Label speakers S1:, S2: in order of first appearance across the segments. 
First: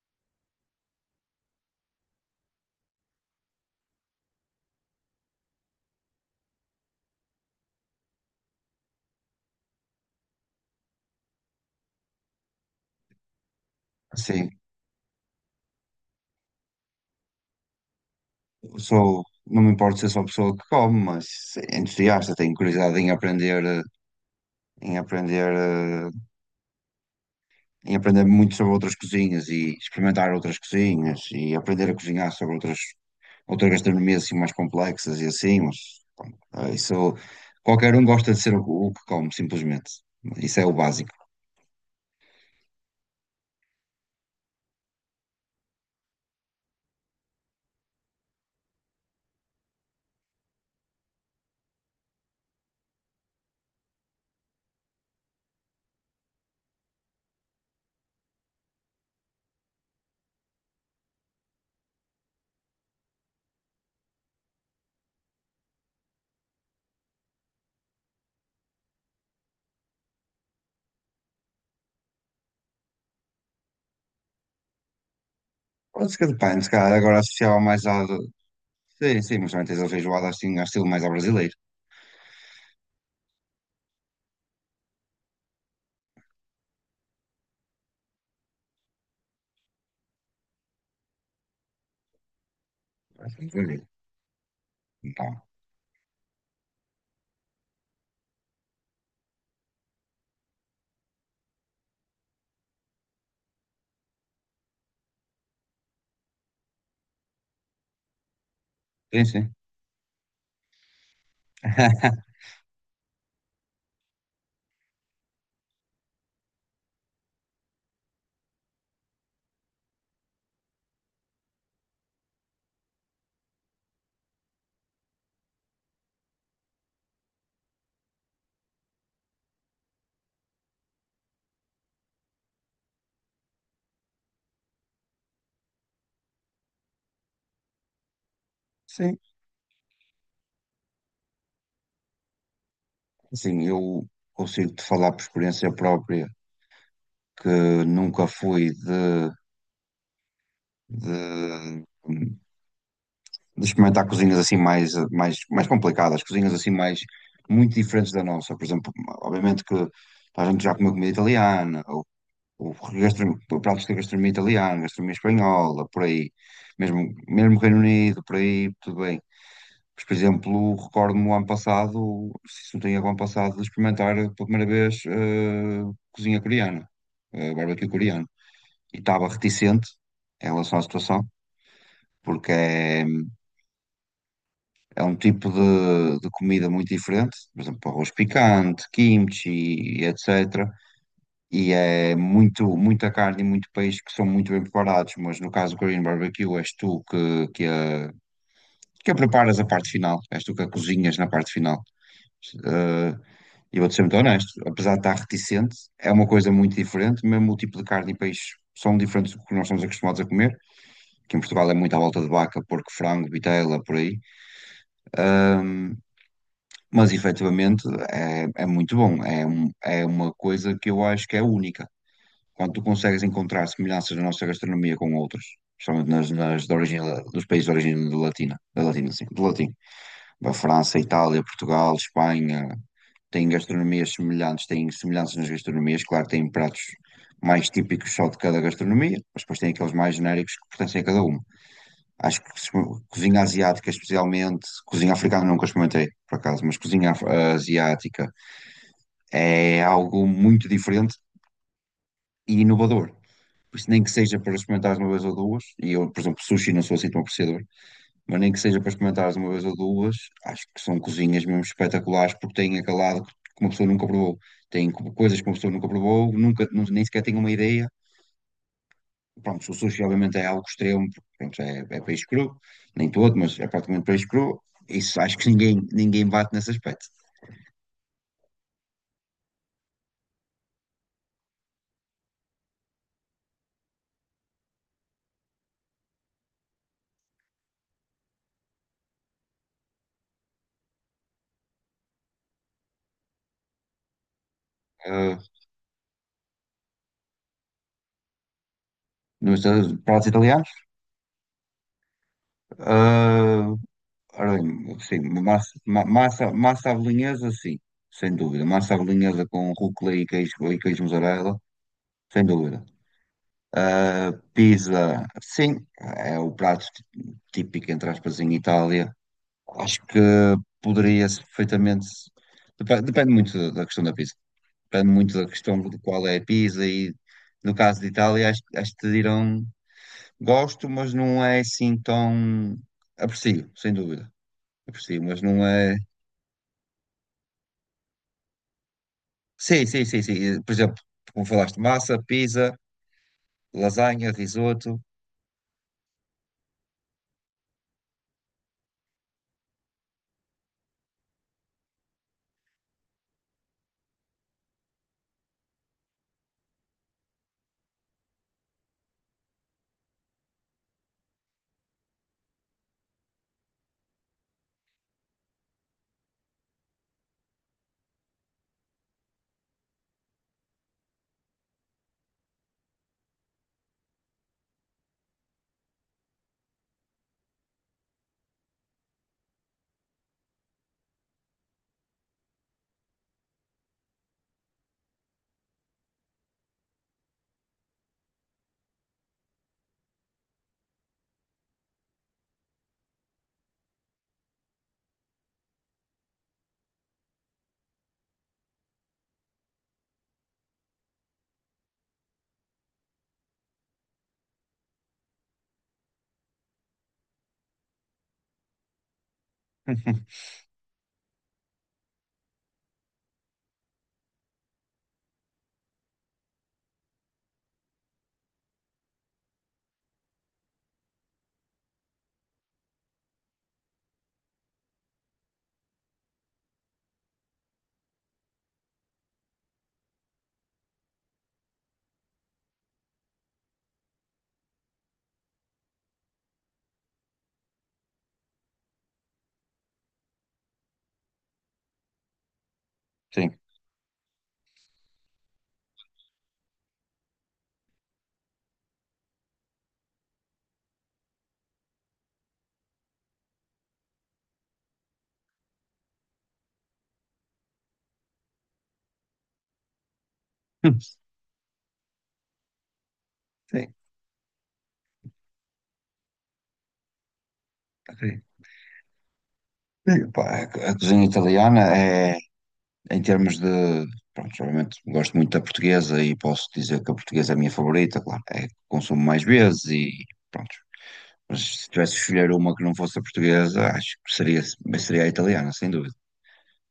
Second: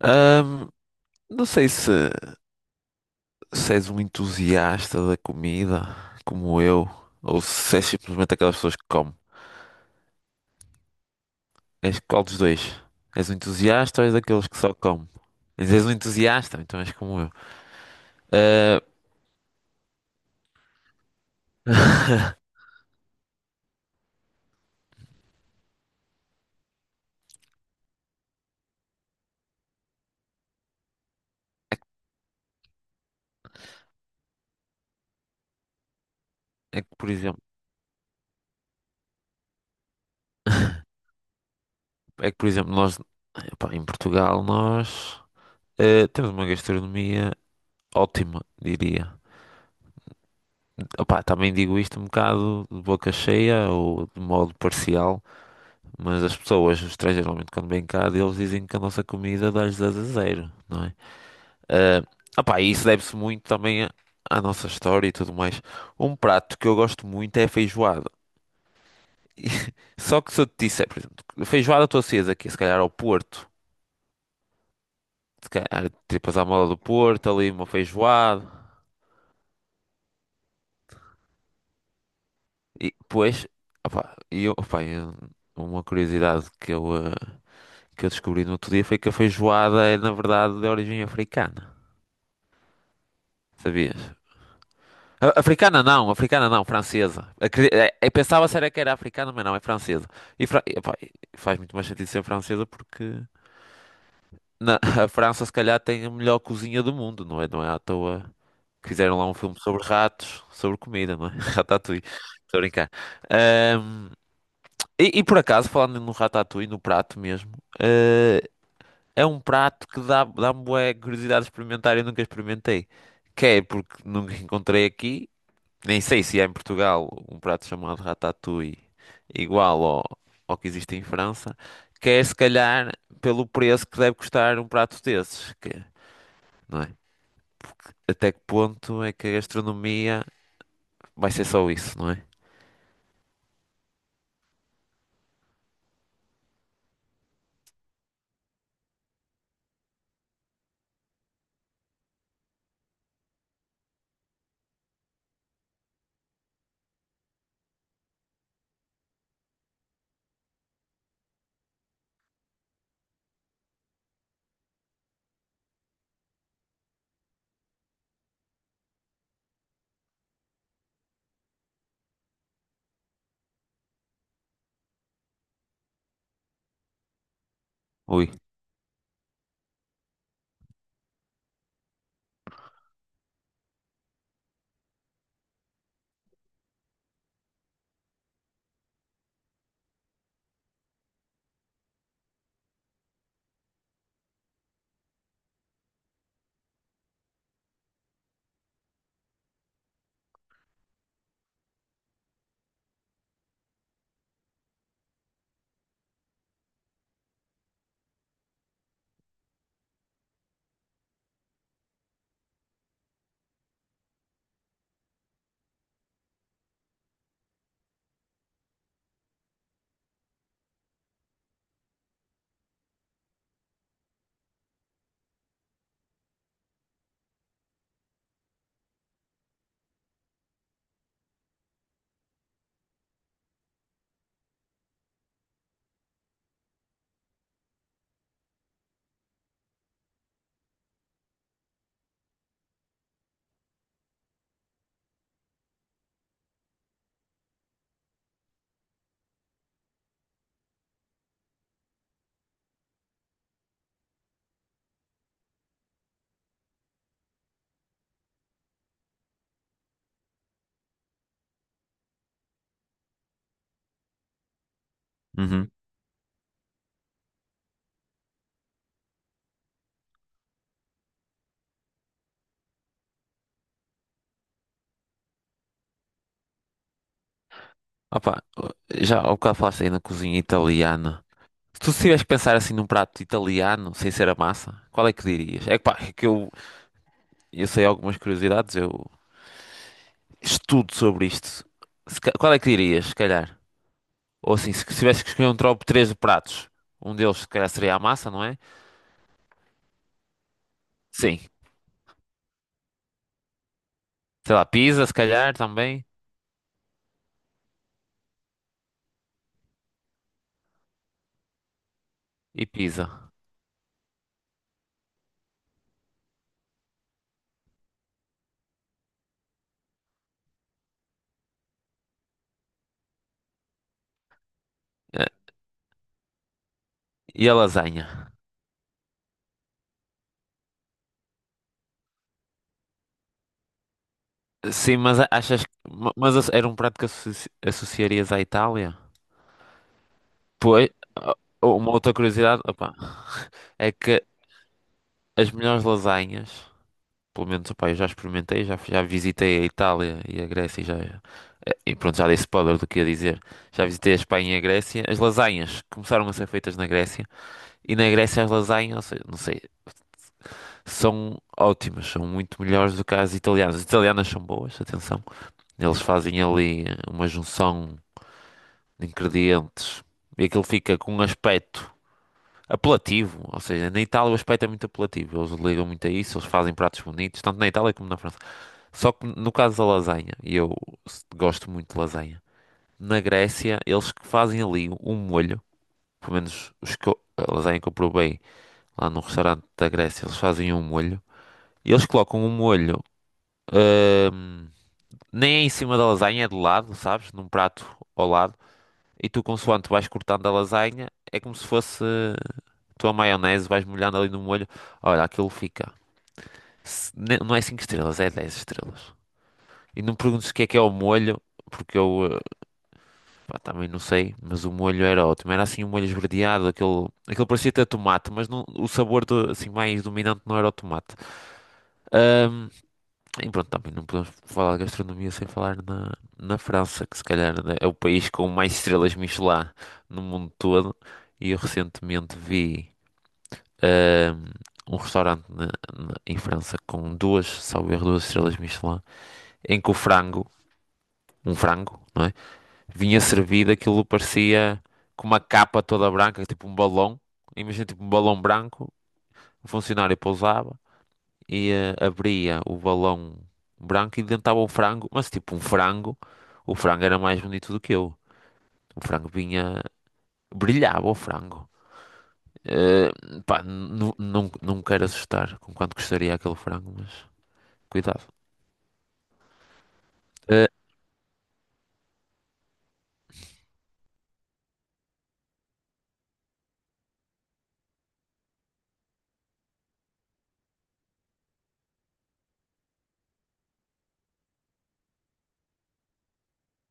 S1: Ahm, não sei se, és um entusiasta da comida, como eu, ou se és simplesmente aquelas pessoas que comem. És qual dos dois? És um entusiasta ou és daqueles
S2: Sim,
S1: que só comem? Mas és um entusiasta, então és como eu. Ah,
S2: sou, não me importo ser só pessoa que come, mas é entusiasta, tenho curiosidade em aprender, em aprender, eh, em aprender muito sobre outras cozinhas e experimentar outras cozinhas e
S1: é, que,
S2: aprender a cozinhar sobre outras gastronomias assim mais complexas e assim, mas
S1: por
S2: isso
S1: exemplo,
S2: qualquer um gosta de ser o que come, simplesmente. Isso é o básico.
S1: é que, por exemplo, em Portugal, nós temos uma gastronomia ótima, diria. Opá, também digo isto um bocado de boca cheia ou de modo parcial, mas as pessoas, os estrangeiros, geralmente quando vêm cá, eles dizem que a nossa comida dá-lhes 10 a zero, não é? Opá, e isso deve-se muito também à nossa história e tudo mais. Um prato que eu gosto muito é a feijoada. E- Só que se eu te disser, por exemplo, feijoada estou acesa aqui, se calhar ao Porto, se calhar
S2: Pode ser que
S1: tripas à
S2: depende,
S1: moda
S2: se
S1: do
S2: calhar agora
S1: Porto, ali
S2: associava
S1: uma
S2: mais à.
S1: feijoada.
S2: Sim, sim, mas também tens a feijoada assim, ao estilo mais ao brasileiro.
S1: E depois, opá, e eu, opá, eu- uma curiosidade que eu descobri no outro dia foi que a feijoada é, na verdade, de origem africana.
S2: Não,
S1: Sabias? Africana não, francesa. Eu pensava se era que era africana, mas não, é francesa. E fra- e, Faz muito mais sentido ser francesa porque na- a França se calhar tem a melhor cozinha do mundo, não é? Não é à toa que fizeram
S2: sim,
S1: lá um
S2: sim.
S1: filme sobre ratos, sobre comida, não é? Ratatouille. Estou a brincar. Ahm, e por acaso, falando no ratatouille, no prato mesmo, eh, é um prato que dá, dá-me bué curiosidade de experimentar e eu nunca experimentei. Que é porque nunca encontrei aqui nem sei se há em Portugal um prato chamado ratatouille igual ao que existe em França, que é se calhar pelo preço que deve custar um prato desses, não é? Até que ponto é
S2: Sim,
S1: que a gastronomia vai ser só isso, não é?
S2: assim, eu consigo-te falar por experiência própria que nunca fui de- de experimentar cozinhas assim mais complicadas, cozinhas assim mais muito diferentes da nossa. Por exemplo, obviamente que a gente já comeu comida italiana, ou gastro- pratos de gastronomia italiana, gastronomia espanhola, por aí, mesmo, mesmo Reino Unido, por aí, tudo bem. Mas, por exemplo, recordo-me o ano passado, se não tenho erro, o ano passado, de experimentar pela primeira vez cozinha coreana, barbecue coreano.
S1: Ui.
S2: E estava reticente em relação à situação, porque é um tipo de comida muito diferente, por exemplo, arroz picante, kimchi, e etc. E é muita carne e muito peixe que são muito bem preparados, mas no caso do Korean Barbecue és tu que a preparas a parte final, és tu que a cozinhas na parte final. Eh, e vou-te ser muito honesto, apesar de estar reticente, é uma coisa muito diferente, mesmo o tipo de carne e peixe são diferentes do que nós estamos acostumados a comer, que em Portugal é muito à volta de vaca, porco, frango, vitela, por aí. Ahm, mas efetivamente é muito bom, é uma coisa que eu acho que é única. Quando tu consegues encontrar semelhanças na nossa gastronomia com outras, principalmente nas de origem, dos países de origem de latina, da latina, sim, de latim. A França, Itália, Portugal, Espanha têm gastronomias semelhantes, têm semelhanças nas gastronomias. Claro, que têm pratos mais típicos só de cada gastronomia, mas depois têm aqueles mais genéricos que pertencem a cada uma. Acho que se- Cozinha asiática, especialmente, cozinha africana nunca experimentei, por acaso, mas asiática é algo muito diferente e inovador. Por isso, nem que seja para experimentar uma vez ou duas, e eu, por exemplo, sushi não sou assim tão apreciador, mas nem que seja para experimentares uma vez ou duas, acho que são cozinhas mesmo espetaculares porque têm aquele lado que uma pessoa nunca provou. Coisas que uma
S1: Uhum.
S2: pessoa nunca provou, nunca, nu- nem sequer tem uma ideia. Pronto, o sushi obviamente é algo extremo, porque, pronto, é peixe cru, nem todo, mas é praticamente peixe cru. Isso acho que ninguém bate nesse aspecto.
S1: Opa, já ao bocado falaste aí na cozinha italiana. Se tu tivesse que pensar assim num prato italiano, sem ser a massa, qual é que dirias? É que pá, eu sei algumas curiosidades, eu estudo sobre isto. Se ca- Qual é que dirias, se calhar? Ou assim, se tivesse que
S2: Ah,
S1: escolher um top 3 de pratos, um deles se calhar seria a massa, não é?
S2: nos pratos italianos,
S1: Sim.
S2: ah, ora
S1: Sei lá,
S2: bem,
S1: pizza, se
S2: sim,
S1: calhar também.
S2: massa à bolonhesa, sim, sem dúvida. Massa à bolonhesa com rúcula e queijo mussarela, sem
S1: E
S2: dúvida.
S1: pizza.
S2: Pizza, sim, é o prato típico, entre aspas, em Itália. Acho que poderia-se perfeitamente. Depende, depende muito da questão da pizza. Depende
S1: Eh,
S2: muito da questão de qual é a pizza e,
S1: E a
S2: no caso
S1: lasanha.
S2: de Itália, acho que te dirão gosto, mas não é assim tão. Aprecio, sem dúvida.
S1: Sim,
S2: Aprecio, mas
S1: achas
S2: não
S1: que.
S2: é.
S1: Mas era um prato que associarias à Itália?
S2: Sim, sim, sim, sim. Por
S1: Pois.
S2: exemplo,
S1: ah,
S2: como falaste,
S1: Uma outra
S2: massa,
S1: curiosidade,
S2: pizza,
S1: opa, é que
S2: lasanha, risoto.
S1: as melhores lasanhas, pelo menos, opa, eu já experimentei, já visitei a Itália e a Grécia e já. E pronto, já dei spoiler do que ia dizer. Já visitei a Espanha e a Grécia. As lasanhas começaram a ser feitas na Grécia. E na Grécia as lasanhas, ou seja, não sei, são ótimas, são muito melhores do que as italianas. As italianas são boas, atenção. Eles fazem ali uma junção de ingredientes e aquilo fica com um aspecto apelativo. Ou seja, na Itália o aspecto é muito apelativo. Eles ligam muito a isso, eles fazem pratos bonitos, tanto na Itália como na França. Só que no caso da lasanha, e eu gosto muito de lasanha, na Grécia eles que fazem ali um molho, pelo menos a lasanha que eu provei lá num restaurante da Grécia, eles fazem um molho e eles colocam um molho, ahm, nem é em cima da lasanha, é de lado, sabes? Num prato ao lado. E tu, consoante vais cortando a lasanha, é como se fosse tua maionese, vais molhando ali no molho. Olha, aquilo fica. Não é 5 estrelas, é 10 estrelas. E não me perguntes o que é o molho, porque eu pá, também não sei, mas o molho era ótimo. Era assim um molho esverdeado, aquele parecia ter tomate, mas não, o sabor assim, mais dominante não era o tomate. Ahm, E pronto, também não podemos falar de gastronomia sem falar na, na França, que se calhar né, é o país com mais estrelas Michelin no mundo todo. E eu recentemente vi ahm, um restaurante em França com duas, salvo erro, duas estrelas Michelin, em que o frango, um frango, não é? Vinha
S2: Sim,
S1: servido, aquilo parecia com uma capa toda branca, tipo um balão. Imagina tipo um balão branco, o funcionário pousava e abria o balão branco e dentro estava um frango, mas tipo um frango. O frango era mais bonito do que eu. O frango vinha, brilhava o frango. Eh, Pá,
S2: sim.
S1: não quero assustar com quanto custaria aquele frango, mas cuidado.
S2: Ok. Sim, pá,
S1: Eh,
S2: a cozinha italiana é, em termos de, pronto, geralmente gosto muito da portuguesa e posso dizer que a portuguesa é a minha favorita, claro, é a que consumo mais vezes e pronto. Mas se tivesse de escolher uma que não fosse a portuguesa, acho que seria a italiana, sem dúvida.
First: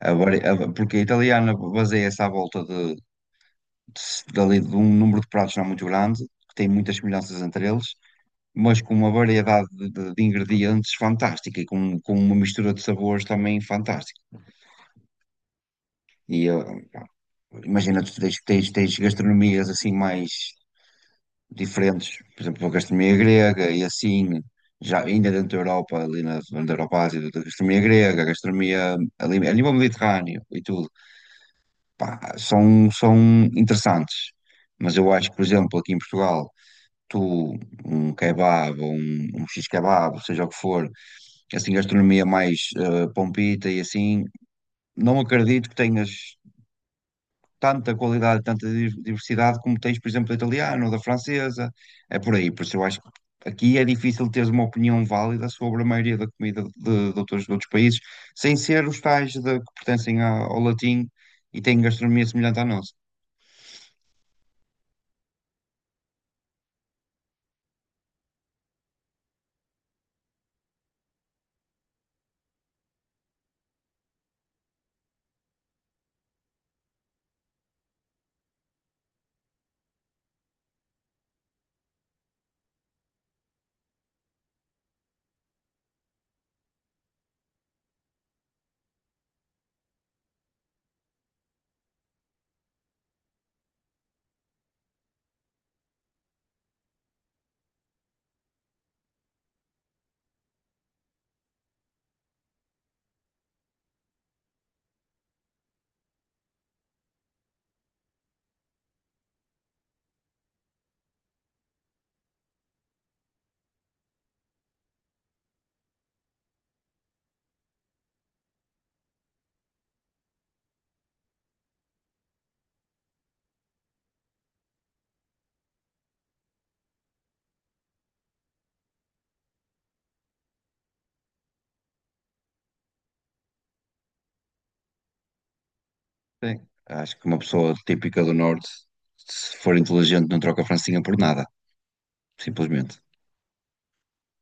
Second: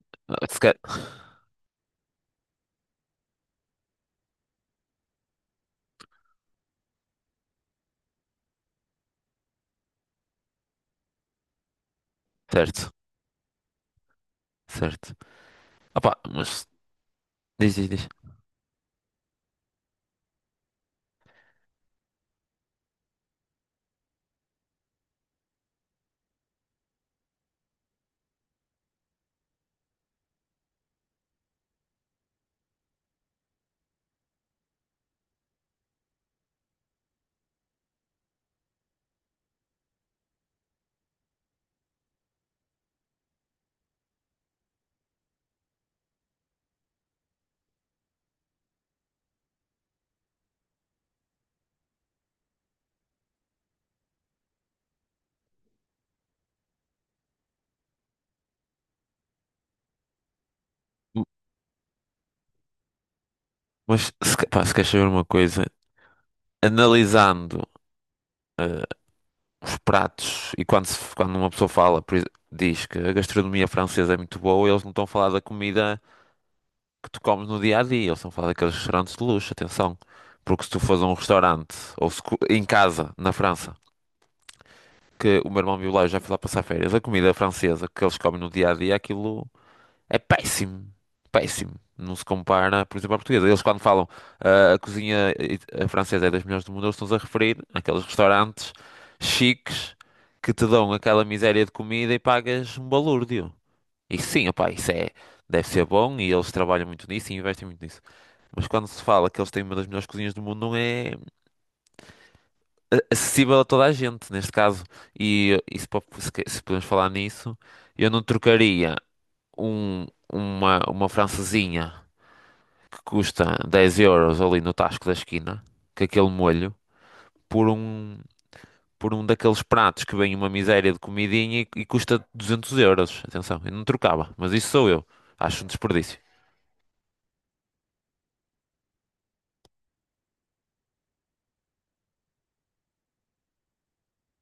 S1: se ca-
S2: Porque a italiana baseia-se à volta dali de um número de pratos não muito grande, que tem muitas semelhanças entre eles, mas com uma variedade de ingredientes fantástica e com uma mistura de
S1: Certo,
S2: sabores também fantástica.
S1: certo. Opa,
S2: E
S1: mas
S2: eh,
S1: diz, diz,
S2: Imagina,
S1: diz.
S2: tu tens, tens, tens gastronomias assim mais diferentes, por exemplo, a gastronomia grega e assim, já ainda dentro da Europa, dentro da Europa Ásia, a gastronomia grega, a gastronomia ali, a nível mediterrâneo e tudo, pá, são interessantes. Mas eu acho que, por exemplo, aqui em Portugal, tu, um kebab ou um x-kebab, seja o que for, assim, gastronomia mais pompita e assim, não acredito que tenhas tanta qualidade, diversidade como tens, por exemplo, da italiana ou da francesa. É por aí, por isso eu acho que aqui é difícil teres uma opinião válida sobre a maioria da comida de outros países, sem ser os tais que pertencem ao latim
S1: M-
S2: e têm gastronomia semelhante à nossa.
S1: Mas se, pá, se queres saber uma coisa, analisando eh, os pratos, e quando, quando uma pessoa fala, diz que a gastronomia francesa é muito boa, eles não estão a falar da comida que tu comes no dia a dia, eles estão a falar daqueles restaurantes de luxo, atenção. Porque se tu fores a um restaurante, ou se, em casa, na França, que o meu irmão viu lá, eu já fui lá passar férias, a comida francesa que eles comem no dia a dia, aquilo. É péssimo. Péssimo. Não se compara, por exemplo, à portuguesa. Eles, quando falam ah, a cozinha i- a francesa é das melhores do mundo, eles estão-se a referir àqueles restaurantes chiques que te dão aquela miséria de comida e pagas um balúrdio. E sim, opá, isso é, deve ser bom e eles trabalham muito nisso e investem muito nisso. Mas quando se fala que eles têm uma das melhores cozinhas do mundo, não é acessível a toda a gente, neste caso. E se, po- se que- Se podemos falar nisso, eu não trocaria um, uma francesinha que custa 10 euros ali no tasco da esquina, com aquele molho, por um, por um daqueles pratos que vem uma miséria de comidinha e custa 200 euros. Atenção, eu não trocava, mas isso sou eu. Acho um desperdício.
S2: Sim. Acho que uma pessoa típica do Norte, se for inteligente, não troca a francinha por nada, simplesmente.